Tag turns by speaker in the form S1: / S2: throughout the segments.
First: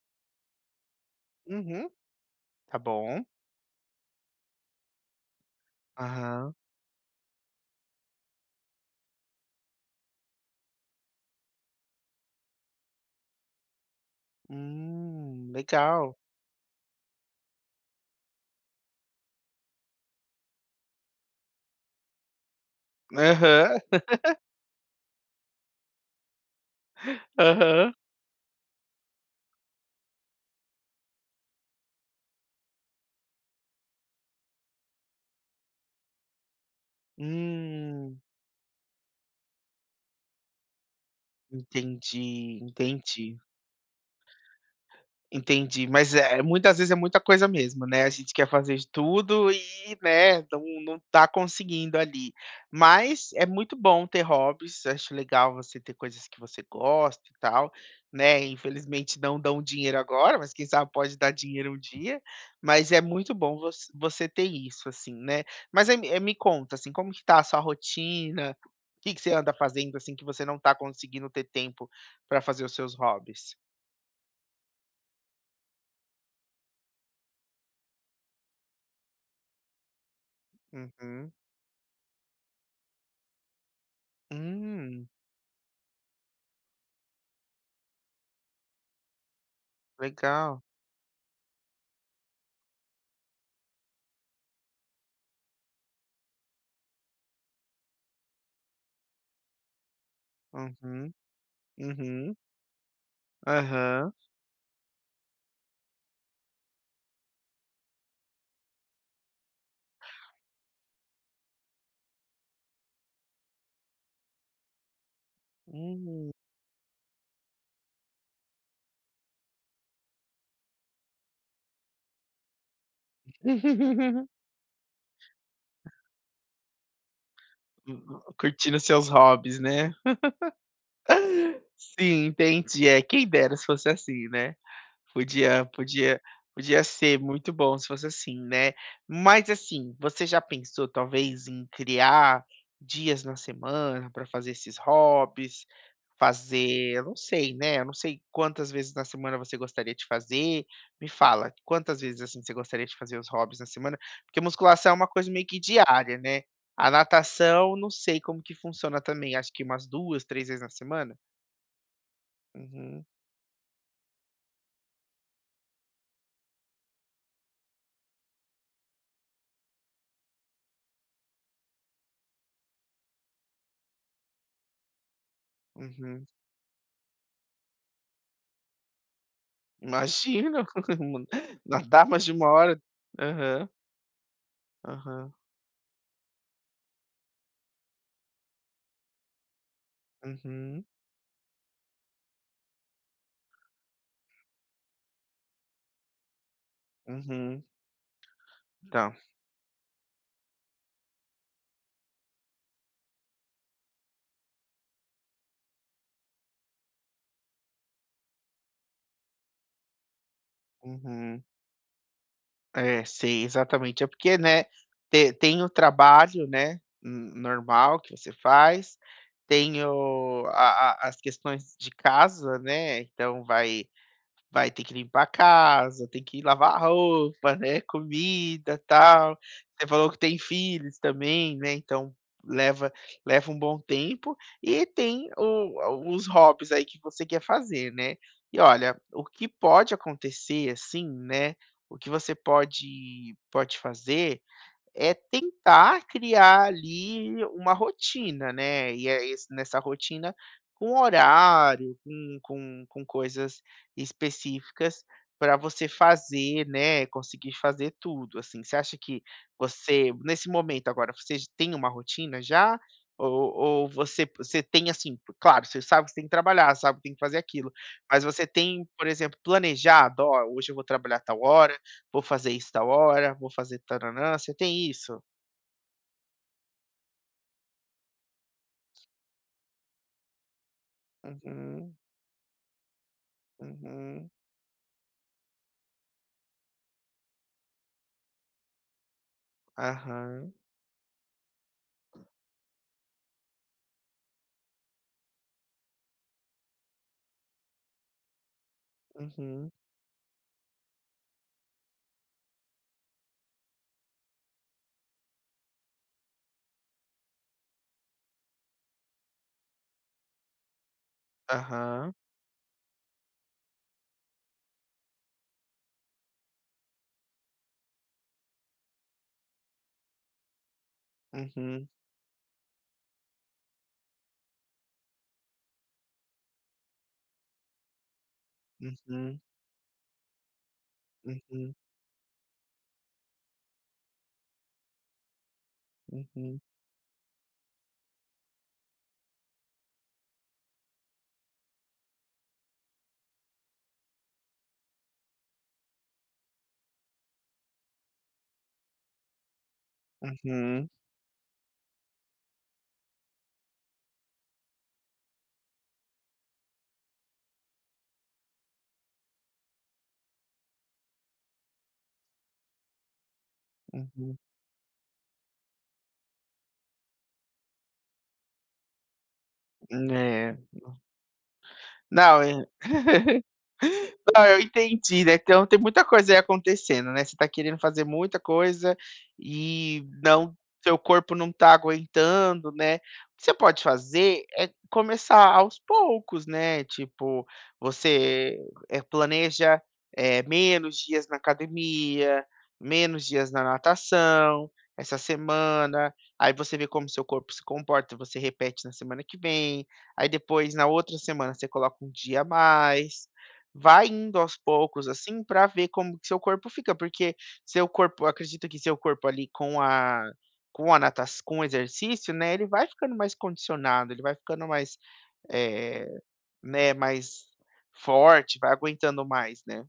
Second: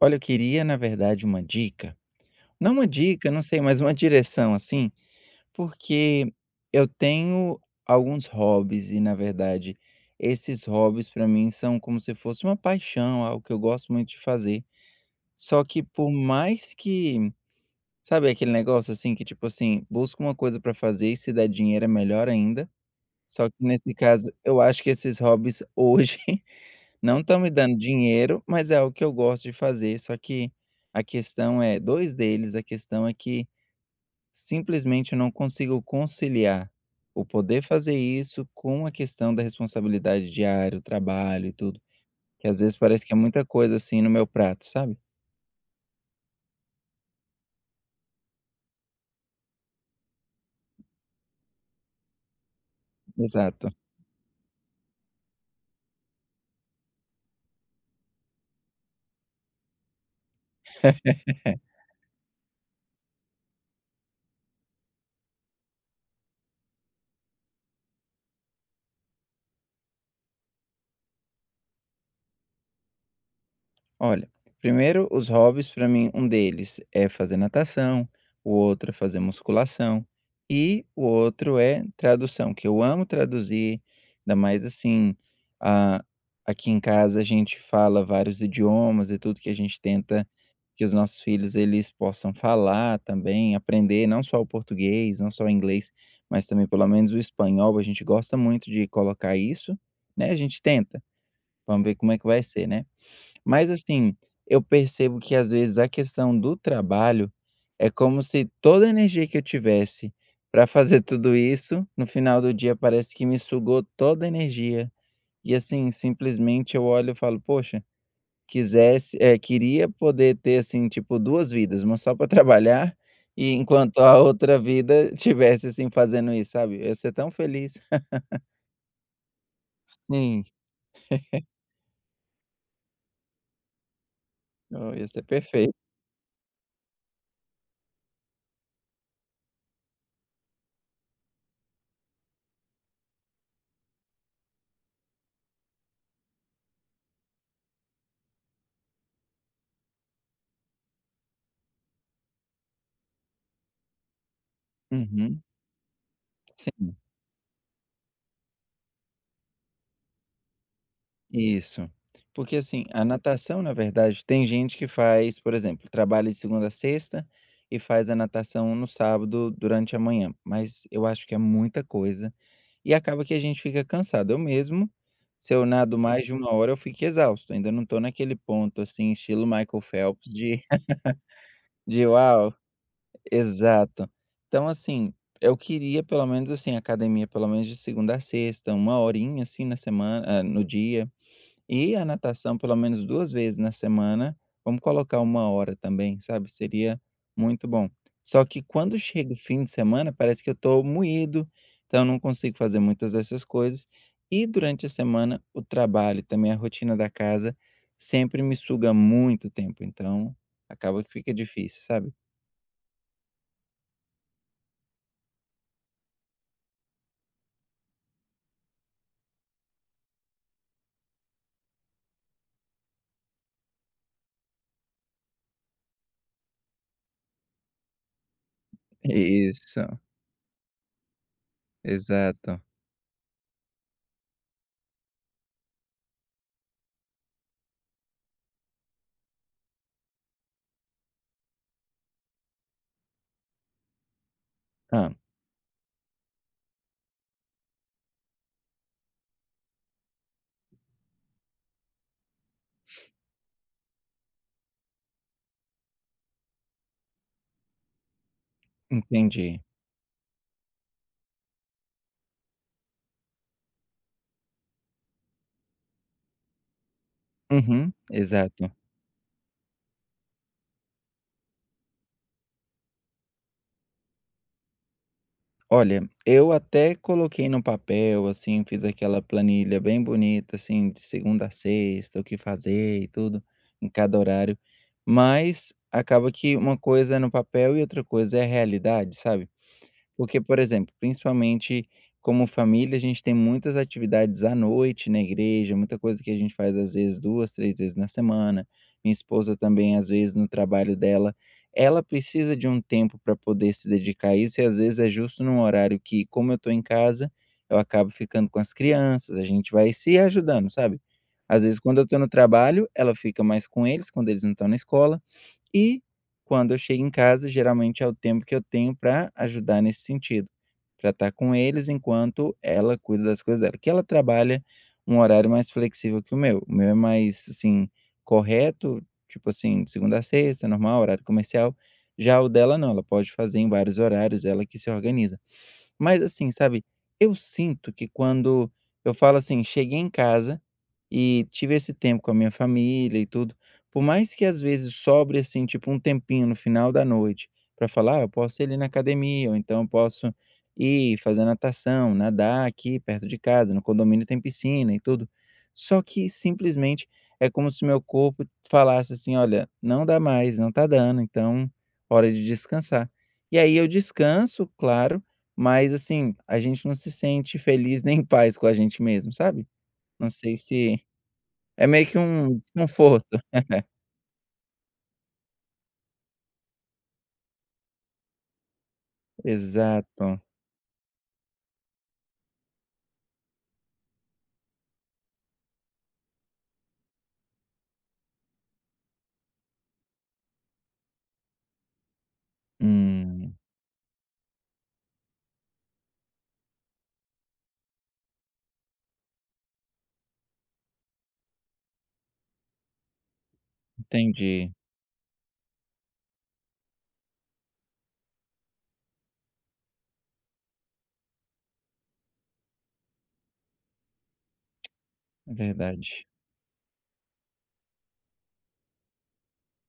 S1: Olha, eu queria, na verdade, uma
S2: Uhum,
S1: dica. Não
S2: tá
S1: uma
S2: bom.
S1: dica, não sei, mas uma direção assim, porque
S2: Aham.
S1: eu tenho alguns hobbies e, na verdade, esses hobbies para mim são como se fosse uma paixão, algo que eu gosto muito de fazer. Só que por
S2: Legal.
S1: mais que, sabe aquele negócio assim que tipo assim, busca uma coisa para fazer e se der dinheiro é melhor ainda. Só que
S2: Aham,
S1: nesse caso, eu acho que esses hobbies hoje não estão me dando
S2: aham.
S1: dinheiro, mas é o que eu gosto de fazer, só que a questão é 2 deles, a questão é que simplesmente eu não consigo conciliar o poder fazer
S2: Hum,
S1: isso com a questão da responsabilidade diária, o trabalho e tudo, que
S2: entendi,
S1: às vezes parece que é
S2: entendi.
S1: muita coisa, assim, no meu prato, sabe?
S2: Entendi, mas é muitas vezes é muita coisa mesmo, né, a gente quer fazer de tudo e, né, não tá conseguindo ali. Mas é
S1: Exato.
S2: muito bom ter hobbies, acho legal você ter coisas que você gosta e tal, né, infelizmente não dão dinheiro agora, mas quem sabe pode dar dinheiro um dia, mas é muito bom você ter isso, assim, né. Mas aí me conta, assim, como que tá a sua rotina. O que que você anda fazendo, assim, que você não tá conseguindo ter tempo para fazer os seus hobbies?
S1: Olha, primeiro os hobbies para mim, um deles é fazer natação, o outro é fazer musculação e o
S2: Uhum.
S1: outro é tradução, que eu amo traduzir, ainda mais
S2: Hum,
S1: assim, a aqui em casa a gente fala vários idiomas e tudo que a gente tenta
S2: legal.
S1: que os nossos filhos eles possam falar também, aprender não só o português, não só o inglês, mas também pelo menos o espanhol, a gente gosta muito de colocar isso, né, a gente tenta,
S2: Uhum,
S1: vamos ver como é que
S2: uhum,
S1: vai ser, né. Mas
S2: aham.
S1: assim, eu percebo que às vezes a questão do trabalho é como se toda a energia que eu tivesse para fazer tudo isso, no final do dia parece que me sugou toda a energia. E assim,
S2: Hum.
S1: simplesmente eu olho e falo, poxa, quisesse, queria poder ter assim, tipo, duas vidas, uma só para trabalhar e enquanto a outra vida tivesse assim fazendo isso, sabe? Eu ia ser tão feliz.
S2: Curtindo seus hobbies, né?
S1: Sim,
S2: Sim, entendi. É, quem dera se fosse assim, né?
S1: eu ia ser
S2: Podia
S1: perfeito.
S2: podia podia ser muito bom se fosse assim, né. Mas assim, você já pensou talvez em criar dias na semana para fazer esses hobbies, fazer eu não sei, né, eu não sei quantas vezes na semana você gostaria de fazer. Me fala, quantas vezes, assim, você gostaria de fazer os hobbies na semana? Porque musculação é uma coisa
S1: Uhum,
S2: meio que diária, né. A
S1: sim.
S2: natação, não sei como que funciona também, acho que umas 2 3 vezes na semana?
S1: Isso. Porque, assim,
S2: Uhum,
S1: a natação, na verdade, tem gente que faz, por exemplo, trabalha de segunda a sexta e faz a natação no sábado durante a manhã, mas eu acho que é muita coisa e acaba que a gente fica cansado. Eu mesmo, se eu nado
S2: uhum.
S1: mais de uma hora, eu fico exausto, ainda não estou naquele ponto, assim, estilo Michael Phelps de
S2: Imagina, nadar
S1: de
S2: mais de uma
S1: "Uau!"
S2: hora. Aham,
S1: Exato. Então, assim,
S2: aham.
S1: eu queria pelo menos, assim, academia pelo menos de segunda a sexta, uma horinha, assim, na semana no
S2: Uhum,
S1: dia. E a natação pelo menos 2 vezes na semana, vamos colocar uma hora também, sabe, seria
S2: uhum.
S1: muito bom. Só que quando
S2: Tá.
S1: chega o fim de semana, parece que eu estou moído, então eu não consigo fazer muitas dessas coisas. E durante a semana, o trabalho, também a rotina da casa, sempre me suga muito tempo, então acaba que fica
S2: Uhum.
S1: difícil, sabe.
S2: É, sei, exatamente. É porque, né, te tem o trabalho, né, n normal que você faz, tem o a as questões de casa, né, então vai ter que limpar a casa, tem que lavar a roupa, né, comida, tal.
S1: Isso,
S2: Você falou que tem filhos também, né, então
S1: exato.
S2: leva leva um bom tempo. E tem o os hobbies aí que você quer fazer, né. E olha, o que pode acontecer, assim, né, o que você pode fazer
S1: Ah,
S2: é tentar criar ali uma rotina, né, e é esse nessa rotina com horário, com com coisas específicas para você fazer, né, conseguir fazer tudo, assim. Você acha que
S1: entendi.
S2: você nesse momento agora, você j tem uma rotina já? Ou você tem, assim claro, você sabe que você tem que trabalhar, sabe que tem que fazer aquilo,
S1: Uhum,
S2: mas você
S1: exato.
S2: tem, por exemplo, planejado: "Ó, hoje eu vou trabalhar tal hora. Vou fazer isso tal hora, vou fazer tã-nã-nã", você tem isso?
S1: Olha, eu até coloquei no papel, assim, fiz aquela planilha bem bonita, assim, de segunda a
S2: Uhum,
S1: sexta, o que fazer e tudo, em cada
S2: uhum,
S1: horário, mas acaba que uma coisa é no papel e outra coisa é a realidade, sabe? Porque,
S2: aham,
S1: por exemplo, principalmente como família, a gente tem muitas atividades à noite na igreja, muita coisa que a gente faz às vezes 2 3 vezes na semana. Minha esposa
S2: uhum,
S1: também, às vezes, no trabalho dela, ela precisa de um tempo para poder se dedicar a isso e às vezes é justo num horário que, como eu estou em casa, eu acabo ficando com as crianças, a gente vai se ajudando, sabe. Às vezes, quando eu
S2: aham,
S1: estou no trabalho, ela fica mais com eles, quando eles não estão na escola e quando eu chego em casa, geralmente é o tempo que eu tenho para ajudar nesse sentido, para estar com
S2: uhum,
S1: eles enquanto ela cuida das coisas dela, que ela trabalha um horário mais flexível que o meu. O meu é mais, assim, correto,
S2: uhum,
S1: tipo assim, de segunda a sexta, normal, horário
S2: uhum,
S1: comercial. Já o dela não, ela pode fazer em vários horários, ela que se organiza. Mas assim,
S2: uhum,
S1: sabe, eu sinto que quando eu falo assim: "Cheguei em casa" e tive esse tempo com a minha família e tudo. Por mais que às vezes sobre, assim, tipo um tempinho no final da noite para falar: "Ah, eu posso ir ali na academia", ou então eu posso
S2: uhum,
S1: ir fazer natação, nadar aqui perto de casa, no condomínio tem piscina e tudo. Só que simplesmente é como se meu corpo falasse assim: "Olha, não dá mais, não tá dando, então hora de descansar". E aí eu
S2: uhum,
S1: descanso, claro, mas assim, a gente não se sente feliz nem em paz com a gente mesmo, sabe? Não
S2: é.
S1: sei se é meio que um
S2: Não.
S1: desconforto.
S2: Ah, eu entendi, né, então tem muita coisa aí acontecendo, né, você tá querendo fazer muita coisa e
S1: Exato.
S2: não seu corpo não tá aguentando, né. O que você pode fazer é começar aos poucos, né, tipo, você, planeja, menos dias na academia, menos dias
S1: Hum,
S2: na natação essa semana, aí você vê como seu corpo se comporta, você repete na semana que vem, aí depois na outra semana você coloca um dia a mais. Vai indo aos
S1: entendi.
S2: poucos, assim, pra ver como que seu corpo fica, porque seu corpo eu acredito que seu corpo ali com a natas com o exercício, né, ele vai ficando mais condicionado, ele vai ficando mais,
S1: É
S2: eh,
S1: verdade.
S2: né, mais forte, vai aguentando mais, né.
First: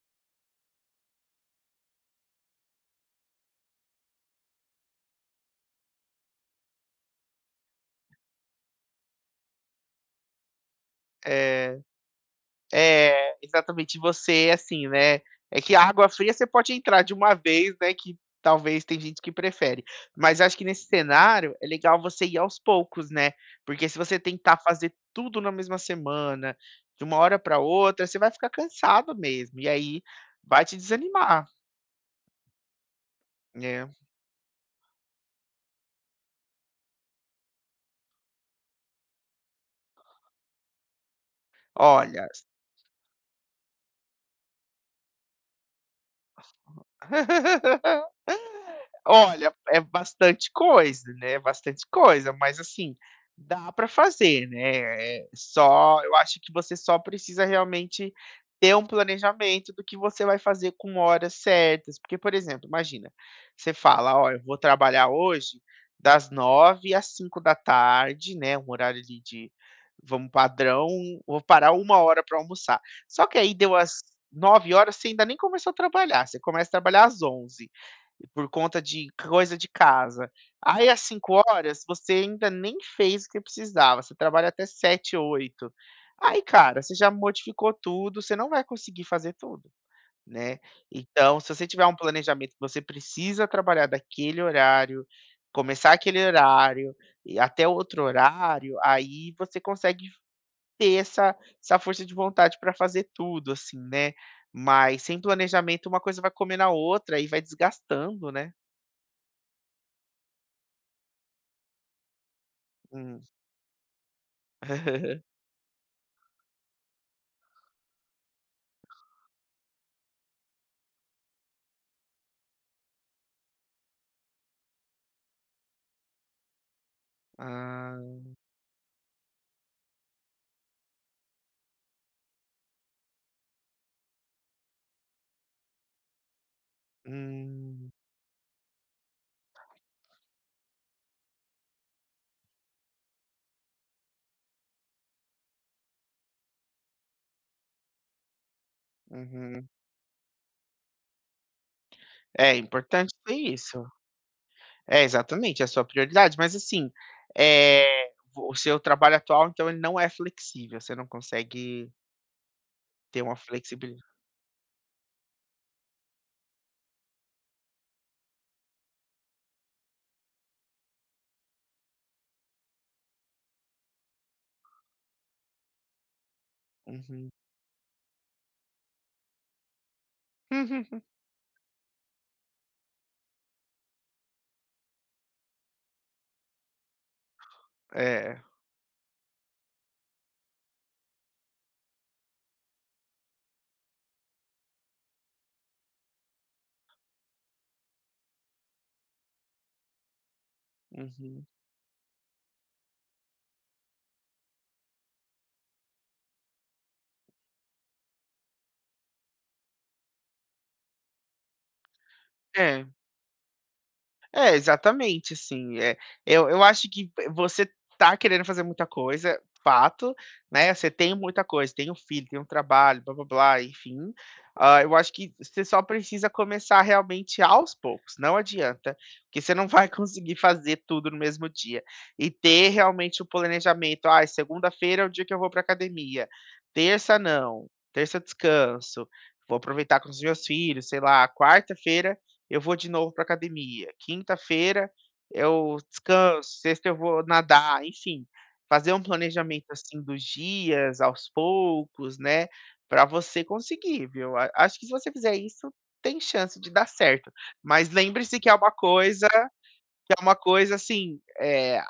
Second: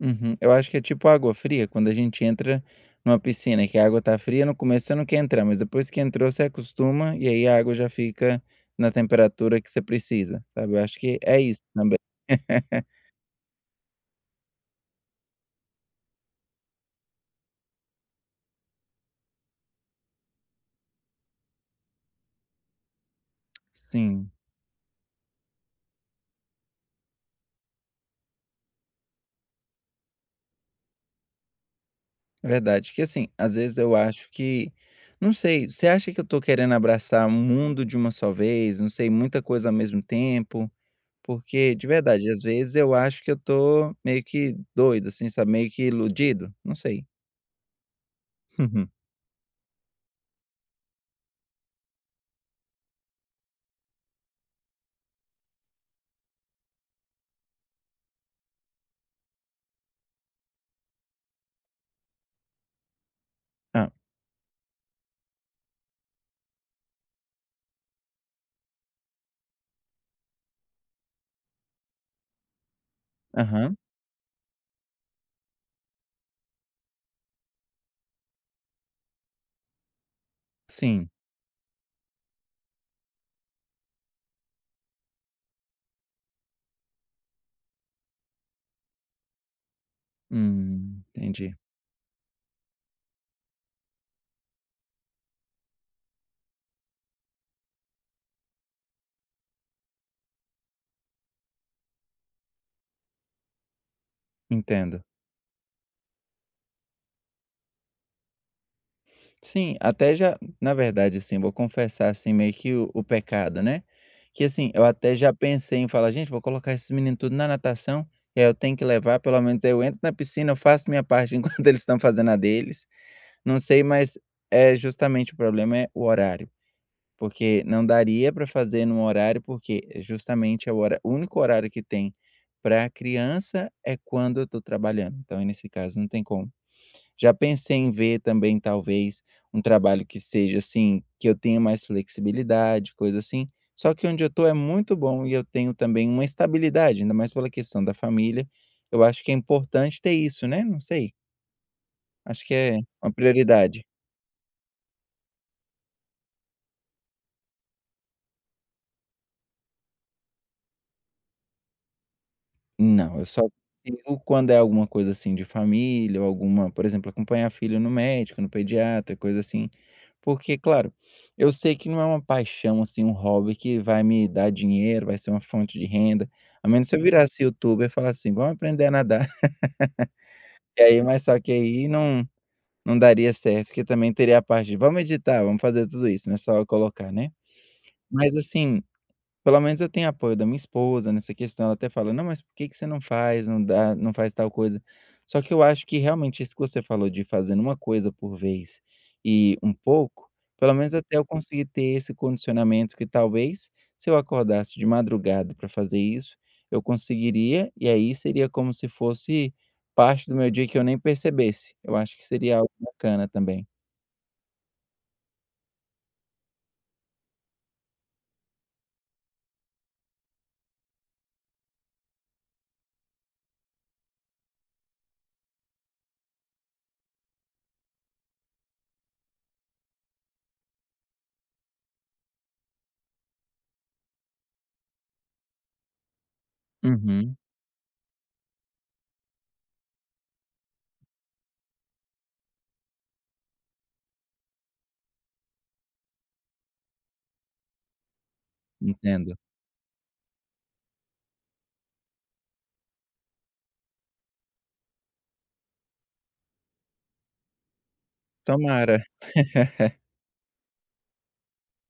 S1: Uhum. Eu acho que é tipo água fria, quando a gente entra numa piscina, que a água tá fria, no começo você não quer entrar, mas depois que entrou você acostuma, e aí a água já fica na temperatura que você precisa, sabe. Eu acho que é isso
S2: Eh
S1: também.
S2: É, exatamente, você, é assim, né, é que a água fria você pode entrar de uma vez, né, que talvez tem gente que prefere. Mas acho que nesse cenário é legal você ir aos poucos, né, porque se você
S1: Sim,
S2: tentar fazer tudo na mesma semana, de uma hora para outra, você vai ficar cansado mesmo, e aí vai te desanimar,
S1: verdade. Que assim, às vezes
S2: né.
S1: eu acho que não sei, você acha que eu tô querendo abraçar o mundo de uma só vez, não sei, muita coisa ao mesmo tempo? Porque, de
S2: Olha.
S1: verdade, às vezes eu acho que eu tô meio que doido, assim, sabe, meio que iludido, não sei. Uhum.
S2: Olha, é bastante coisa, né, bastante coisa, mas assim, dá para fazer, né, só eu acho que você só precisa realmente ter um planejamento do que você vai fazer com horas certas, porque, por exemplo, imagina, você
S1: Ah,
S2: fala: "Ó, eu vou trabalhar hoje das nove às cinco da tarde, né, um horário ali de vamos padrão, vou parar 1 hora para almoçar. Só que aí deu
S1: aham,
S2: as 9 horas você ainda nem começou a trabalhar, você começa a trabalhar às 11. Por conta de coisa de casa. Aí às
S1: sim.
S2: 5 horas você ainda nem fez o que precisava, você trabalha até 7, 8. Aí, cara, você já modificou tudo, você não vai conseguir fazer tudo, né. Então, se
S1: Entendi,
S2: você tiver um planejamento que você precisa trabalhar daquele horário, começar aquele horário e até outro horário, aí você consegue ter essa força de vontade para fazer tudo, assim, né. Mas
S1: entendo.
S2: sem planejamento, uma coisa vai comer na outra e vai desgastando, né.
S1: Sim, até já na verdade, assim, vou confessar, assim, meio que o
S2: Hum.
S1: pecado, né, que, assim, eu até já pensei em falar: "Gente, vou colocar esses meninos tudo na natação, e aí eu tenho que levar, pelo menos aí eu entro na piscina, eu faço minha parte enquanto eles estão fazendo a deles", não sei, mas, é justamente o problema é o horário. Porque não
S2: Ah,
S1: daria para fazer num horário, porque justamente é o único horário que tem pra criança é quando eu estou trabalhando, então aí nesse caso não tem como. Já pensei em
S2: hum,
S1: ver também talvez um trabalho que seja, assim, que eu tenha mais flexibilidade, coisa assim, só que onde eu estou é muito bom e eu tenho também uma estabilidade, ainda mais pela questão da família, eu acho que é
S2: uhum.
S1: importante ter isso, né, não sei, acho
S2: É
S1: que é
S2: importante
S1: uma
S2: ter isso.
S1: prioridade.
S2: É, exatamente, é a sua prioridade, mas assim, eh, o seu trabalho atual, então, ele não é flexível, você não consegue
S1: Não,
S2: ter
S1: eu
S2: uma
S1: só
S2: flexibilidade.
S1: sigo quando é alguma coisa, assim, de família ou alguma por exemplo, acompanhar filho no médico, no pediatra, coisa assim. Porque, claro, eu sei que não é uma paixão, assim, um hobby que vai me dar dinheiro, vai ser uma fonte de renda, a menos se eu
S2: Uhum.
S1: virasse youtuber e falasse assim: "Vamos aprender a nadar". E aí mas só que aí não daria certo, porque também teria a parte de: "Vamos editar, vamos fazer tudo isso", não é só eu colocar, né. Mas
S2: É,
S1: assim pelo menos eu tenho apoio da minha esposa nessa questão, ela até fala: "Não, mas por que que você não faz, não dá não faz tal coisa?". Só que eu acho que realmente isso que você falou de fazendo uma coisa por vez e um pouco, pelo menos até eu
S2: uhum.
S1: conseguir ter esse condicionamento que talvez se eu acordasse de madrugada para fazer isso, eu conseguiria, e aí seria como se fosse parte do meu dia que eu nem percebesse. Eu acho que seria algo
S2: É.
S1: bacana também.
S2: É, exatamente, assim, eu acho que você tá querendo fazer muita coisa, fato, né, você tem muita coisa, tem um filho, tem um trabalho, blá-blá-blá, enfim. Ah, eu acho que você só precisa começar realmente aos poucos, não adianta, porque você não vai conseguir fazer tudo no mesmo dia. E ter realmente o planejamento, ah, segunda-feira é o dia que eu vou para academia, terça
S1: Uhum,
S2: não, terça eu descanso, vou aproveitar com os meus filhos, sei lá, quarta-feira eu vou de novo para academia, quinta-feira eu descanso, sexta eu vou nadar, enfim, fazer um
S1: entendo.
S2: planejamento, assim, dos dias aos poucos, né, para você conseguir, viu. A acho que se você fizer isso, tem chance de dar certo, mas lembre-se que é uma
S1: Tomara.
S2: coisa que é uma coisa, assim,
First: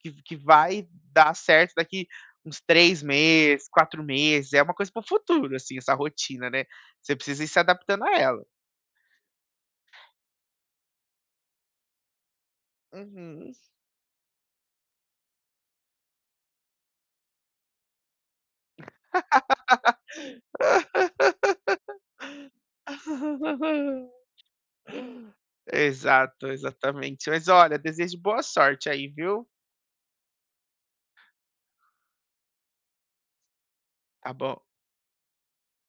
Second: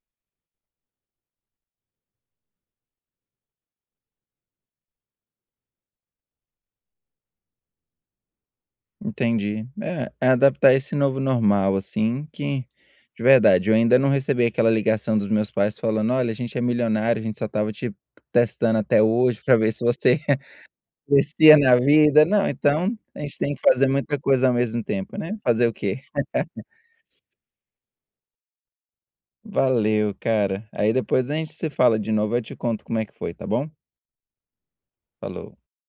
S2: que vai dar certo daqui uns 3 meses, 4 meses, é uma coisa para o futuro, assim, essa rotina, né, você precisa ir se adaptando a ela.
S1: Entendi. É, é adaptar esse novo normal, assim, que de
S2: Uhum.
S1: verdade, eu ainda não recebi aquela ligação dos meus pais falando: "Olha, a gente é milionário, a gente só estava te testando até hoje para ver se você crescia na vida". Não, então a gente tem que fazer muita coisa ao mesmo tempo, né. Fazer o quê?
S2: Exato, exatamente. Mas olha, desejo boa sorte aí, viu?
S1: Valeu, cara. Aí depois a gente se fala de novo, eu te conto como é que foi, tá bom?
S2: Tá bom.
S1: Falou.